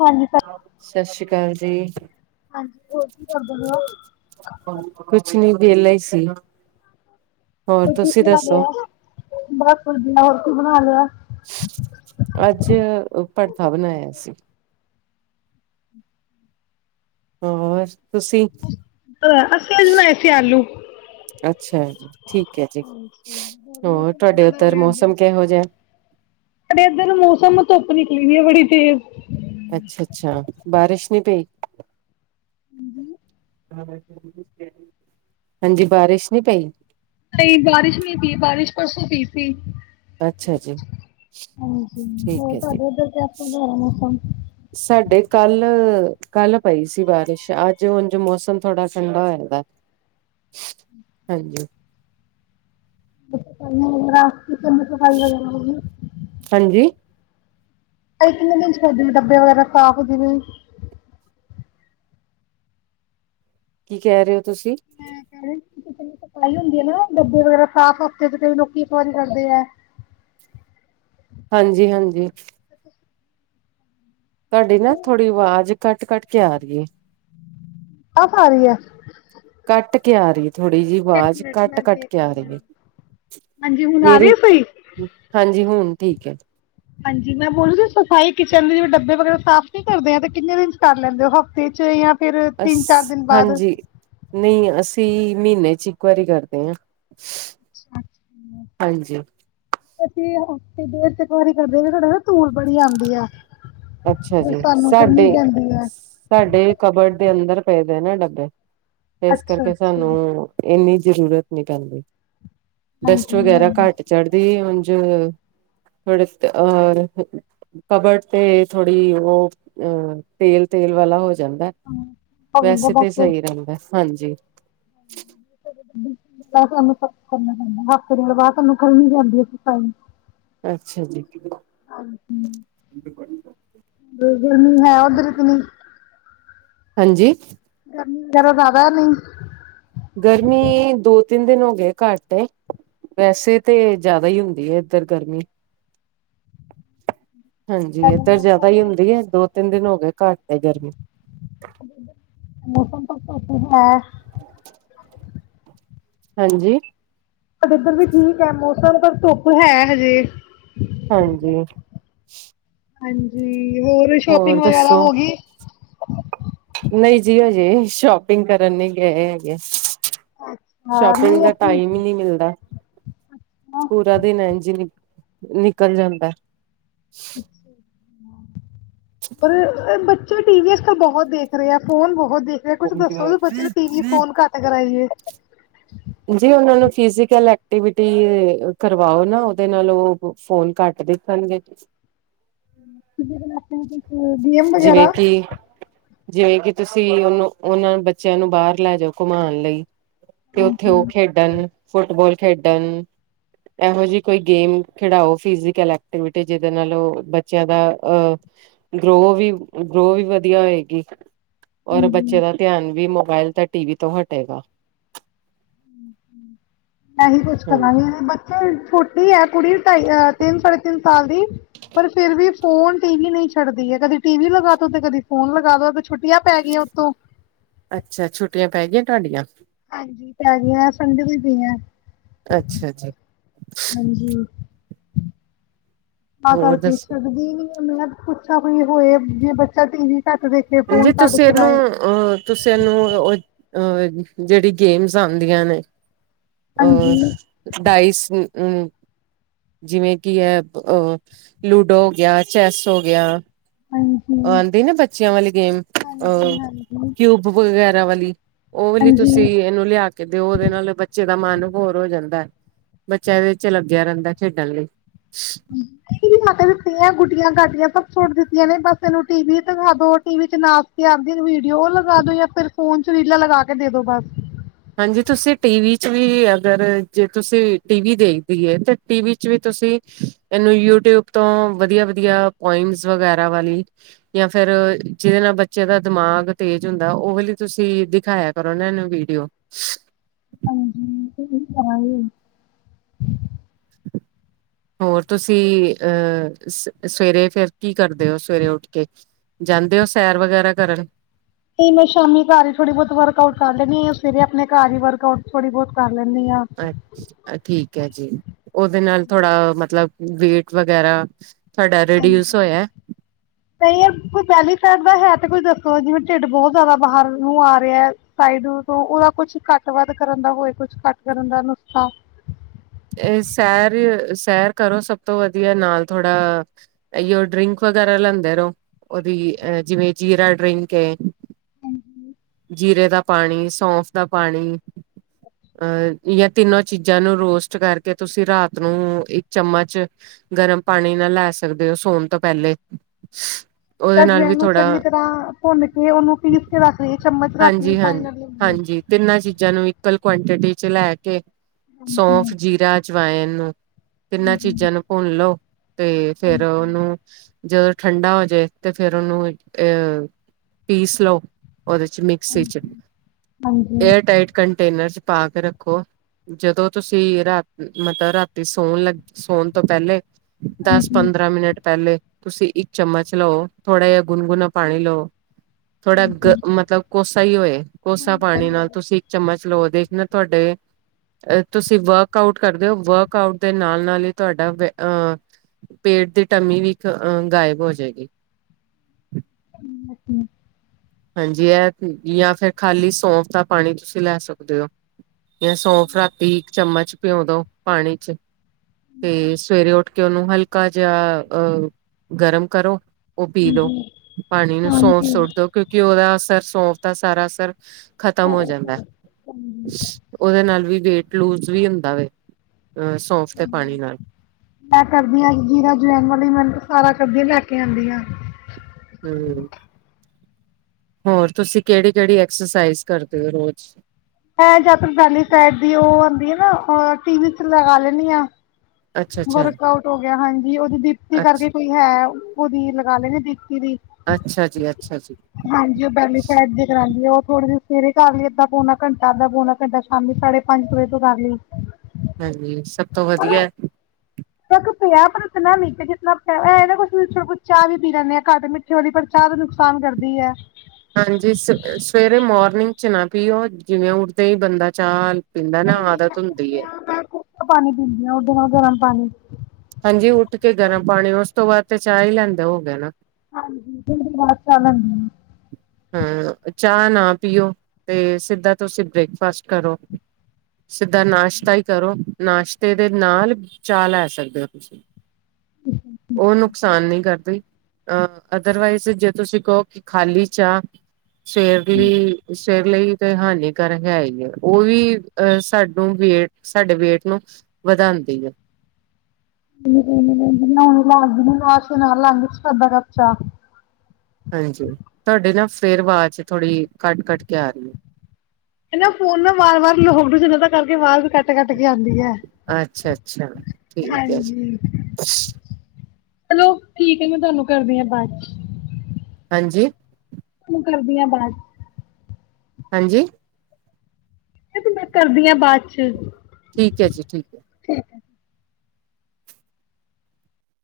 ਹਾਂਜੀ ਸਤਿ ਸ੍ਰੀ ਅਕਾਲ ਜੀ। ਹਾਂਜੀ ਹੋਰ ਕੀ ਕਰਦੇ ਪਏ ਹੋ ਕੁਛ ਨੀ ਵੇਹਲਾ ਹੀ ਸੀ। ਹੋਰ ਰੋਟੀ ਤੁਸੀਂ ਬਣਾ ਦੱਸੋ, ਲਿਆ ਬਸ ਵਧੀਆ ਹੋਰ ਕੀ ਬਣਾ ਲਿਆ ਸ ਅੱਜ ਭੜਥਾ ਬਣਾਇਆ ਸੀ। ਹੋਮ [inaudible] ਤੁਸੀਂ, ਅਸੀਂ ਅੱਜ ਬਣਾਏ ਸੀ ਆਲੂ ਅੱਛਾ ਠੀਕ ਹੈ ਜੀ। ਹਾਂਜੀ ਹੋਰ ਮੌਸਮ ਤੁਹਾਡੇ ਕਿੱਦਾਂ ਦਾ ਹੋ ਉੱਧਰ ਰਿਹਾ ਮੌਸਮ ਕਿਹੋ ਜਿਹਾ। ਸਾਡੇ ਇੱਧਰ ਮੌਸਮ ਧੁੱਪ ਨਿਕਲੀ ਦੀ ਏ ਬੜੀ ਤੇਜ਼। ਅੱਛਾ, ਅੱਛਾ ਬਾਰਿਸ਼ ਨਹੀਂ ਪਈ। ਹਾਂਜੀ [inaudible] [inaudible] ਹਾਂਜੀ ਬਾਰਿਸ਼ ਨਹੀਂ ਪਈ। ਨਹੀਂ ਬਾਰਿਸ਼ ਨਹੀਂ ਪੀ। ਬਾਰਿਸ਼ ਪਰਸੋਂ ਪੀ ਸੀ। ਅੱਛਾ ਜੀ, ਹਾਂਜੀ ਠੀਕ ਹੋਰ ਹੈ ਜੀ। ਤੁਹਾਡੇ ਉੱਧਰ ਕੈਸਾ ਦਾ ਹੈ ਮੌਸਮ ਸਾਡੇ ਕੱਲ, ਕੱਲ ਪਈ ਸੀ ਬਾਰਿਸ਼ ਅੱਜ ਉਂਜ ਮੌਸਮ ਥੋੜਾ ਠੰਡਾ ਹੋਏਦਾ, ਹਾਂਜੀ [unintelligible] ਆਡੀਓ ਵਿੱਚ ਆ ਰਹੀ ਆਵਾਜ਼ ਸਮਝ ਨਹੀਂ ਆ ਰਹੀ। ਆਡੀਓ ਵਿੱਚ ਆ ਰਹੀ ਆਵਾਜ਼ ਬਿਲਕੁਲ ਸਾਫ ਹਾਂਜੀ ਨਹੀਂ ਹੈ। ਅ ਕਿੰਨੇ ਦਿਨ ਕਰਦੇ ਨੇ, ਡੱਬੇ ਵਗੈਰਾ ਸਾਫ ਜਿਵੇਂ ਕੀ ਕਹਿ ਰਹੇ ਹੋ ਤੁਸੀਂ? ਮੈ ਕਹਿ ਸੀ ਜਿਸ ਦਿਨ ਸਫਾਈ ਹੁੰਦੀ ਹੈ ਨਾ ਡੱਬੇ ਵਗੈਰਾ ਸਾਫ਼ ਹਫ਼ਤੇ ਚ ਕਈ ਲੋਕੀ ਇੱਕ ਵਾਰੀ ਕਰਦੇ ਆ। ਹਾਂਜੀ, ਹਾਂਜੀ ਤੁਹਾਡੀ ਨਾ ਥੋੜ੍ਹੀ ਆਵਾਜ਼ ਕੱਟ ਕੱਟ ਕੇ ਆ ਰਹੀ ਏ। ਆਸ ਆ ਰੀ ਆ [unintelligible] ਕੱਟ ਕੇ ਆ ਰਹੀ ਆ। ਥੋੜ੍ਹੀ ਜਿਹੀ ਆਵਾਜ਼ ਮਿੰਟ ਮੈਂ ਕੱਟ-ਕੱਟ ਕੇ ਆ ਦੇਖਦੀ ਰਹੀ ਹਾਂ। ਹੈ। ਹਾਂਜੀ ਹੁਣ ਆ ਰਹੀ ਮੇਰੀ, ਹੈ ਸਹੀ। ਹਾਂਜੀ ਹੁਣ ਠੀਕ ਹੈ। ਹਾਂਜੀ ਮੈਂ ਬੋਕੀ ਜੀ ਸਫ਼ਾਈ ਕਿਚਨ ਦੇ ਜਿਵੇਂ ਡੱਬੇ ਵਗੈਰਾ ਸਾਫ਼ ਹੀਂ ਕਰਦੇ ਆ, ਤੇ ਕਿੰਨੇ ਦਿਨ ਚ ਕਰ ਲੈਂਦੇ ਹੋ ਹਫ਼ਤੇ ਚ ਜਾਂ ਫਿਰ ਅਸ ਤਿੰਨ ਚਾਰ ਦਿਨ ਬਾਅਦ। ਹਾਂਜੀ ਨਹੀਂ ਅਸ ਪੀ ਮਹੀਨੇ ਚ ਇੱਕ ਵਾਰੀ ਕਰਦੇ ਹਾਂ। ਹਾਂਜੀ ਅਸੀਂ ਹਫਤੇ ਚ ਦੋ ਤਿੰਨ ਵਾਰੀ ਕਰਦੇ ਤੁਡਾ ਨਾ ਧੂਲ ਬੜੀ ਆਦੀ ਆ ਅੱਛਾ ਫਿਰ ਜੀ, ਸਾਨੂੰ ਕਰਨੀ ਸਾਡੇ ਪੈਂਦੀ ਹੈ ਸਾਡੇ ਕਬਡ ਦੇ ਅੰਦਰ ਪਏ ਦੇ ਨਾ ਡੱਬੇ ਇਸ ਅੱਛਾ ਕਰਕੇ ਅੱਛਾ ਸਾਨੂੰ ਇੰਨੀ ਜ਼ਰੂਰਤ ਨਹੀਂੀ ਪੈਂਦੀ ਡਸਟ ਹਾਂਜੀ ਹਾਂ। ਵਗੈਰਾ ਘੱਟ ਚੜ੍ਹਦੀ ਉ ਆਡੀਓ ਵਿਚ ਆ ਆਵਾਜ਼ ਬਿਲਕੁਲ ਸਾਫ ਨਹੀਂ ਹੈ। ਸਮਝ ਨਹੀਂ ਆ ਰਹੀ। ਤੇ ਥੋੜ੍ਹੀ ਉਹ ਅ ਤੇਲ-ਤੇਲ ਵਾਲਾ ਹੋ ਜਾਂਦਾ ਹੋ ਵੈਸੇ ਜਾਂਦਾ ਤਾਂ ਬਸ। ਸਹੀ ਰਹਿੰਦਾ, ਹਾਂਜੀ ਆਡੀਓ ਵਿੱਚ ਆ ਰਹੀ ਆਵਾਜ਼ ਸਮਝ ਨਹੀਂ ਆ ਰਹੀ। ਅੱਛਾ ਜੀ। ਹਾਂਜੀ, ਗਰਮੀ ਹੈ, ਉਧਰ ਕ ਨੀ ਹਾਂਜੀ ਗਰਮੀ ਵਗੈਰਾ ਜ਼ਿਆਦਾ ਨਹੀਂ ਗਰਮੀ ਦੋ ਤਿੰਨ ਦਿਨ ਹੋ ਗਏ ਘੱਟ ਵੈਸੇ ਤੇ ਜ਼ਿਆਦਾ ਹੀ ਹੁੰਦੀ ਹੈ ਇੱਧਰ ਗਰਮੀ ਹਾਂਜੀ ਸਾਡੇ ਏਧਰ ਜ਼ਿਆਦਾ ਮੌਸਮ ਹੀ ਹੁੰਦੀ ਹੈ ਦੋ ਤਿੰਨ ਦਿਨ ਹੋ ਗਏ ਘੱ ਏਹ ਗਰਮੀ ਮੌਸਮ ਆਡੀਓ ਵਿੱਚ ਆ ਰਹੀ ਆਵਾਜ਼ ਸਮਝ ਨਹੀਂ ਆ ਰਹੀ ਹਾਂਜੀ ਇੱਧਰ ਵੀ ਠੀਕ ਹੈ ਮੋ [unintelligible] ਧੁੱਪ ਹੈ ਹਜੇ, ਹਾਂਜੀ, ਹਾਂਜੀ, ਹੋਰ ਸ਼ੋਪਿੰਗ ਵਗੈਰਾ ਹੋਗੀ ਐ, ਨਹੀਂ ਜੀ ਹਜੇ ਸ਼ੋਪਿੰਗ ਕਰਨ ਲਈ ਗਏ ਹੈਗੇ। ਅੱਛਾ ਸ਼ੋਪਿੰਗ ਨਹੀਂ ਦਾ ਅਸੀਂ ਟਾਈਮ ਹੀ ਨਹੀਂ ਮਿਲਦਾ। ਪੂਰਾ ਦਿਨ ਇਝ ਈ, ਨਿਕਲ ਜਾਂਦਾ, ਅੱਛਾ, ਪਰ ਬ ਪਰ ਟੀਵੀ ਅੱਜ ਕੱਲ ਬਹੁਤ ਦੇਖ ਰਹੇ ਆ ਫੋਨ ਬਹੁਤ ਦੇਖਦੇ ਕੁਛ ਦੱਸੋ ਬੱਚੇ ਨੇ ਟੀ ਵੀ ਫੋਨ ਘੱਟ ਕਰਾਈ ਏ, ਜੀ ਉਹਨਾ ਨੂੰ ਫਿਜੀਕਲ ਐਕਟੀਵਿਟੀ ਕਰਵਾਓ ਨਾ ਉਹਦੇ ਨਾਲ ਉਹ ਫੋਨ ਘੱਟ ਦੇਖਣਗੇ। [unintelligible] ਗੇਮ ਜਿਵੇਂ ਵਗੈਰਾ, ਕਿ ਜਿਵੇਂ ਕਿ ਤੁਸੀਂ ਉਹਨੂੰ ਉਹਨਾਂ ਬੱਚਿਆਂ ਨੂੰ ਬਾਹਰ ਲੈ ਜਾਓ ਘੁੰਮਾਉਣ ਲਈ ਤੇ, ਖੇਡਣ ਫੁੱਟਬਾਲ ਖੇਡਣ ਇਹੋ ਜਿਹੀ ਕੋਈ ਗੇਮ ਖਿਡਾਓ ਫਿਜੀਕਲ ਐਕਟੀਵਿਟੀ ਜਿਹਦੇ ਨਾਲ ਬੱਚਿਆਂ ਦਾ ਆ ਗਰੋ ਵੀ ਗਰੋ ਵੀ ਵਧੀਆ ਹੋਏਗੀ। ਔਰ ਹਾਂਜੀ ਬੱਚੇ ਦਾ ਧਿਆਨ ਵੀ ਮੁ ਮੋਬਾਇਲ ਤਾਂ ਟੀਵੀ ਤੋਂ ਹਟੇਗਾ। [inaudible] ਮੈਂ ਹੀ ਕੁੱਛ ਹਾਂਜੀ ਕਰਾਂਗੀ ਬੱਚੇ ਛੋਟੀ ਹੈ ਕੁੜੀ ਢਾਈ ਤਿੰਨ ਸ ਤਿੰਨ ਸਾਲ ਦੀ ਪਰ ਫਿਰ ਵੀ ਫੋਨ ਤੇ ਹੀ ਨਹੀਂ ਛੱਡਦੀ ਕਦੇ ਟੀਵੀ ਲਗਾ ਤਾ ਤੇ ਕਦੀ ਫੋਨ ਲਗਾ ਦੋ, ਛੁੱਟੀਆਂ ਪੈ ਗਈਆਂ ਉੱਤੋਂ, ਅੱਛਾ ਛੁੱਟੀਆਂ ਪੈ ਗਈ ਤੁਹਾਡੀਆਂ, ਹਾਂਜੀ ਪੈ ਗਈਆਂ ਸਨ ਜੀ, [unintelligible] ਅੱਛਾ ਜੀ, ਤਾ ਹੋਰ ਕਰਕੇ ਦੱਸੋ ਸਕਦੀ ਨੀ, ਮੈਂ ਪੁੱਛਾਂ ਬਈ ਹੋਏ ਜੇ ਬੱਚਾ ਟੀ ਜੇ ਤੁਸੀਂ ਇਹਨੂੰ ਅਹ ਤੁਸੀਂ ਇਹਨੂੰ ਉਹ, ਅਹ ਜਿਹੜੀ ਗੇਮਸ ਆਦੀਆਂ ਨੇ, ਹਾਂਜੀ ਅਹ ਡਾਈਸ ਅਮ ਜਿਵੇਂ ਕਿ ਹੈ ਲੂਡੋ ਹੋ ਗਿਆ ਚੈਸ ਹੋ ਗਿਆ। ਹਾਂਜੀ ਆਦੀ ਨਾ ਬੱਚਿਆਂ ਵਾਲੀ ਗੇਮ ਹਾਂਜੀ ਅਹ ਹਾਂਜੀ ਕਿਊਬ ਵਗੈਰ ਰਾਵਲੀ, ਉਹ ਲਈ ਤੁਸੀਂ ਹਾਂਜੀ ਇਹਨੂੰ ਲਿਆ ਕੇ ਦਿਓ ਉਹਦੇ ਨਾਲ ਬ ਦਾ ਮਨ ਹੋੋਰ ਹੋ ਜਾਂਦਾ ਐ। ਬੱਚਾ ਵਿੱਚ ਲੱਗਿਆ ਰਹਿੰਦਾ ਖੇਡਣ ਲਈ, [unintelligible] ਗੁੱਡੀਆਂ ਗਾਡੀਆਂ ਸਭ, ਸੁੱਟ ਦਿੱਤੀਆਂ ਨੇ ਬਸ ਇਹਨੂੰ ਟੀ ਵੀ ਦਿਖਾ ਦੋ ਟੀਵੀ ਚ ਨਾਚ ਕੇ ਆਦੀ ਵੀਡੀਓ ਲਗਾ ਦੋ ਜਾਂ ਫਿਰ ਫੋਨ ਚ ਰੀਲਾਂ ਲਗਾ ਕੇ ਦੇ ਦੋ ਬਸ ਹਾਂਜੀ ਤੁਸੀਂ ਟੀਵੀ ਚ ਵੀ ਅਗਰ ਜੇ ਤੁਸੀਂ ਟੀਵੀ ਦੇਖਦੀ ਹੈ, ਤਾਂ ਟੀਵੀ ਵੀ ਤੁਸੀਂ ਇਹਨੂੰ ਯੂਟਿਊਬ ਤੋਂ ਵਧੀਆ ਵਧੀਆ ਪੁਆਇਮਸ ਵਗੈਰਾ ਵਾਲੀ ਜਾਂ ਫਿਰ ਜਿਹਦੇ ਨਾਲ ਬੱਚਿਆਂ ਦਾ ਦਿਮਾਗ ਤੇਜ਼ ਹੁੰਦਾ ਉਹ ਵਾਲੀ ਤੁਸੀਂ ਦਿਖਾਇਆ ਕਰੋ ਇਹਨੁੰ ਵੀਡੀਓ। ਹਾਂਜੀ ਇਹੀ ਕਰਾਂਗੇ ਹੋਰ ਤੁਸੀਂ ਅਹ ਸਵੇਰੇ ਫਿਰ ਕੀ ਕਰਦੇ ਹੋ ਸਵੇਰੇ ਉੱਠ ਕੇ ਜਾਂਦੇ ਹੋ ਸੈਰ ਵਗੈਰਾ ਕਰਨ, ਨਹੀ ਮੈਂ ਸ਼ਾਮੀ ਘਰ ਹੀ ਥੋੜੀ ਬਹੁਤ ਵਰਕ ਆਊਟ ਕਰ ਲੈਨੀ ਆ। ਫਿਰ ਆਪਣੇ ਘਰ ਵਰਕਊਟ ਥੋੜੀ ਬਹੁਤ ਕਰ ਲੈਂਦੀ ਹਾਂ ਅੱਛਾ ਠੀਕ ਹੈ। ਜੀ, ਉਹਦੇ ਨਾਲ ਥੋੜਾ ਮਤਲਬ, ਬੇਟ ਵਗੈਰਾ, ਤੁਹਾਡਾ ਹਾਂਜੀ ਰਿਡਿਊਸ ਹੋਇਆ ਨਹੀਂ ਯਾਰ ਕੋਈ ਬੈਲੀ ਫੈਟ ਦਾ ਹੈ ਤੇ ਕੋਈ ਦੱਸ ਜਿਵੇਂ ਢਿੱਡ ਬਹੁਤ ਜ਼ਿਆਦਾ ਬਾਹਰ ਨੂੰ ਆ ਰਿਹਾ ਹੈ, ਸਾਈਡ ਤੋਂ ਓਦਾ ਕੁਛ ਘੱਟ ਵੱਧ ਕਰਨ ਦਾ ਹੋਵੇ, ਕੁਛ ਘੱਟ ਕਰਨ ਦਾ ਨੁਸਖਤਾ ਇਹ ਸੈਰ-ਸੈਰ ਕਰੋ ਸਭ ਤੋਂ ਵਧੀਆ ਨਾਲ ਥੋੜਾ ਇਓ ਡਰਿੰਕ ਵਗੈਰਾ ਲਿਆਂਦੇ ਰਹੋ। ਉਹਦੀ ਅਹ ਜਿਵੇਂ ਜੀਰਾ, ਡਰਿੰਕ ਐ ਜੀਰੇ ਦਾ ਪਾਣੀ ਸੌਫ ਦਾ ਪਾਣੀ ਅਹ ਇਹ ਤਿੰਨੋ ਚੀਜ਼ਾਂ ਨੂੰ ਰੋਸਟ ਕਰਕੇ ਤੁਸੀਂ ਰਾਤ ਨੂੰ ਇੱਕ ਚਮਚ ਗਰਮ ਪਾਣੀ ਨਾਲ ਲੈ ਸਕਦੇ ਹੋ ਸੌਣ ਤੋਂ ਪਹਿਲੇ ਉਹਦੇ ਨਾਲ ਵੀ ਅਜਵਾਇਨ ਨੂੰ ਥੋੜਾ ਚੰਗੀ ਤਰ੍ਹਾਂ ਭੁੰਨ ਕੇ ਉਹਨੂੰ ਪੀਸ ਕੇ ਰੱਖਦੇ, ਹਾਂਜੀ-ਹਾਂਜੀ-ਹਾਂਜੀ, ਤਿੰਨਾਂ ਚੀਜ਼ਾਂ ਚੀਜ਼ਾਂ ਨੂੰ ਇਕਅਲ ਕੁਆਂਟਿਟੀ ਚ ਲੈ ਕੇ, ਹੂੰ, ਸੌਂਫ ਜੀਰਾ ਅੱਜ ਵਾਇਨ ਨੂੰ, ਤਿੰਨਾਂ ਹੂੰ, ਚੀਜ਼ਾਂ ਨੂੰ ਭੁੰਨ ਲਓ ਤੇ ਫਿਰ ਹਾਂਜੀ, ਹਾਂਜੀ, ਉਹਨੂੰ ਜਦੋਂ ਠੰਡਾ ਹੋਜੇ ਤੇ ਫਿਰ ਉਹਨੂੰ ਅਹ ਪੀਸ ਲਓ। ਉਹਦੇ, ਮਿਕਸੀ ਹਾਂਜੀ, ਚ ਹਾਂਜੀ, ਹਾਂਜੀ, ਏਅਰ ਟਾਈਟ ਕਨ ਕਨਟੇਨਰ ਚ ਪਾ ਕੇ ਰੱਖੋ, ਜਦੋਂ ਤੁਸੀਂ ਰਾਤ ਮਤਲਬ ਰਾਤੀ ਸੌਣ ਲੱਗ ਸੌਣ ਤੋਂ ਪਹਿਲੇ ਦਸ ਹਾਂਜੀ, ਪੰਦਰਾਂ ਮਿੰਟ ਪਹਿਲੇ, ਤੁਸੀਂ ਇੱਕ ਚਮਚ ਲਓ, ਥੋੜ੍ਹਾ ਜਿਹਾ ਗੁਨਗੁਣਾ ਪਾਣੀ ਲਓ। ਥੋੜਾ ਗ ਹਾਂਜੀ, ਮਤਲਬ ਕੋਸਾ ਹੀ ਹੋਏ। ਕੋਸਾ ਹਾਂਜੀ, ਪਾਣੀ ਨਾਲ ਤੁਸੀਂ ਇੱਕ ਚਮਚ ਲਓ ਉਹਦੇ ਨਾ, ਤੁਹਾਡੇ ਤੁਸੀਂ ਵਰਕ ਆਊਟ ਕਰਦੇ ਹੋ ਵਰਕ ਆਊਟ ਦੇ ਨਾਲ ਨਾਲ ਹੀ ਤੁਹਾਡਾ ਅਹ ਪੇਟ ਦੀ ਟਮੀ ਵੀ ਅ ਗਾਇਬ ਹੋ ਜਾਏਗੀ। [unintelligible] ਹਾਂਜੀ, ਇਹ ਜਾਂ ਫਿਰ ਖਾਲੀ ਸੌਂਫ ਦਾ ਪਾਣੀ ਤੁਸੀਂ ਲੈ ਸਕਦੇ ਹੋ। ਜਾਂ ਸੌ ਫਰਾਤੀ ਇੱਕ ਚਮਚ, ਪਿਉਂ ਦੋ ਪਾਣੀ ਚ, ਤੇ ਸਵੇਰੇ ਉੱਠ ਕਿ ਉਹਨੂੰ ਹਲਕਾ ਜਿਹਾ ਅਹ ਗਰਮ ਕਰੋ। ਉਹ ਪੀ ਲੋ ਪਾਣੀ ਨੂੰ ਸੌਸ ਸੁੱਟ ਦੋ ਕਿਉਂ ਉਹਦਾ ਸਰ ਸੌਂਫ ਦਾ ਸਾਰਾ ਅਸਰ, ਖਤਮ ਹੋ ਸਾਰਾ ਜਾਂਦਾ ਹਿਸਾਬ। ਉਹਦੇ ਨਾਲ ਵੀ, ਵੇਟ ਲੂਜ ਵੀ ਹੁੰਦਾ ਵੇ, ਅ ਸੌਂਫ ਦੇ ਪਾਣੀ ਨਾਲ ਮੈਂ ਕਰਦੀ ਹਾਂ ਜੀਰਾ ਜਵੈਣ ਵਾਲੀ ਮ ਸਾਰਾ ਕਦੀ ਲੈ ਕੇ ਆਦੀ ਆ, ਹੂੰ, ਹੋਰ ਤੁਸੀਂ ਕਿਹੜੀ ਕਿਹੜੀ ਐਕਸਰਸਾਈਜ਼ ਕਰਦੇ ਹੋ ਰੋਜ਼, ਹੈ ਜੈਲੀ ਸਾਈਡ ਦੀ ਉਹ ਆਦੀ ਆ ਨਾ ਟੀ ਵੀ ਚ ਲਗਾ ਲੈਣੀ ਆ। ਅੱਛਾ ਅੱਛਾ ਵਰਕ ਆਊਟ, ਹਾਂਜੀ, ਵੀ ਉਹਦੀ ਦੀਪਤੀ ਕਰਕੇ ਅੱਛਾ ਕੋਈ ਹੈ, ਉਹਦੀ ਲਗਾ [unintelligible] ਦੀ, ਦੀ ਵੀ ਅੱਛਾ ਜੀ ਅੱਛਾ ਜੀ ਹਾਂਜੀ ਉਹ ਬੈਲੀ ਫੇਟ ਦੀ ਕਰਾਦੀ ਹੈ ਉਹ, ਥੋੜੀ ਜੀ ਸਵੇਰੇ ਕਰ ਲਈਏ ਅੱਧਾ ਪਉਣਾ ਘੰਟਾ ਅੱਧਾ ਪਉਣਾ ਘੰਟਾ ਸ਼ਾਮੀ ਸਾਢੇ ਪੰਜ ਕੁ ਵਜੇ ਤੋਂ ਕਰ ਲਈ। ਹਾਂਜੀ, ਸਭ ਤੋਂ ਵਧੀਆ, ਤੱਕ ਪਿਆ ਪਰ ਇਤਨਾ ਨੀ ਜਿਤਨਾ ਪਿਆ ਜਿਤਨਾ ਪੇਨਾ ਕੁਛ-ਕੁਛ ਚਾਹ ਵੀ ਪੀ ਲੈਂਦੇ ਆ ਘੱਟ ਮਿੱਠੇ ਵਾਲੀ ਪਰ ਚਾਹ ਦਾ ਨੁਕਸਾਨ ਕਰਦੀ ਹੈ। ਹਾਂਜੀ ਸ ਸਵੇਰੇ ਮੋਰਨਿੰਗ ਚ ਨਾ ਪੀਓ ਜਿਵੇਂ ਉੱਡਦੇ ਹੀ ਬੰਦਾ ਚਾਹ, ਪਿਤਾ ਨੇ ਆਦਤ ਹੁੰਦੀ ਐ। ਪਾਣੀ ਪੀਂਦੀ ਆ ਉਦੋ ਮੈਂ ਗਰਮ ਪਾਣੀ, ਹਾਂਜੀ ਉੱਠ ਕੇ ਗਰਮ ਪਾਣੀ ਉਸ ਤੋਂ ਬਾਅਦ ਤੇ ਚਾਹ ਹੀ ਲੈਂਦਾ ਹੋ ਗਿਆ ਨਾ, ਹਾਂਜੀ [unintelligible] ਹਮ ਚਾਹ ਨਾ ਪੀਓ ਤੇ ਸਿੱਧਾ ਤੁਸੀਂ ਬ੍ਰੇਕਫਾਸਟ ਕਰੋ, ਸਿੱਧਾ ਨਾਸ਼ਤਾ ਹੀ ਕਰੋ ਨਾਸ਼ਤੇ ਦੇ ਨਾਲ ਚਾਹ ਲੈ ਸਕਦੇ ਹੋ, ਤੁਸੀਂ ਉਹ ਨੁਕਸਾਨ ਨਹੀਂ ਕਰਦੀ ਅਹ ਅਦਰਵਾਈਜ਼ ਜੇ ਤੁਸੀਂ ਕਹੋ ਕਿ ਖਾਲੀ, ਅੱਛਾ, ਸਵੇਰਲੀ ਸ਼ੇਰਲੀ, ਤੇ ਹਾਨੀਕਾਰਕ ਹੈ ਹੀ ਹੈ ਉਹ ਵੀ ਅਹ ਸਾਨੂੰ ਵੇਟ ਸਾਡੇ ਵੇਟ ਨੂੰ ਵਧਾਦੀ ਹੈ, [unintelligible] ਹਾਂਜੀ ਤੁਹਾਡੇ ਨਾ ਫੇਰ ਆਵਾਜ਼ ਚ ਥੋੜ੍ਹੀ ਕੱਟ-ਕੱਟ ਕੇ ਆ ਰਹੀ ਹੈ। ਇਹਨਾ ਫੋਨ ਨਾ ਵਾਰ-ਵਾਰ ਲੋ ਜਿਨਾਂ ਤਾਂ ਕਰਕੇ ਮਾਰ ਵੀ ਕੱਟ-ਕੱਟ, ਕੇ ਆਉਂਦੀ ਹੈ ਅੱਛਾ-ਅੱਛਾ ਠੀਕ ਹੈ ਜੀ, ਹਾਂਜੀ ਚਲੋ ਠੀਕ ਹੈ ਮੈਂ ਤੁਹਾਨੂੰ ਕਰਦੀ ਹਾ ਬਾਅਦ ਚ, ਹਾਂਜੀ, ਮੈਂ ਕਰਦੀਆਂ ਬਾਅਦ ਚ, ਹਾਂਜੀ, ਇਹ ਤੇ ਮੈਂ ਕਰਦੀ ਹਾਂ ਬਾਅਦ ਚ, ਠੀਕ ਹੈ ਜੀ ਠੀਕ ਹੈ, [inaudible]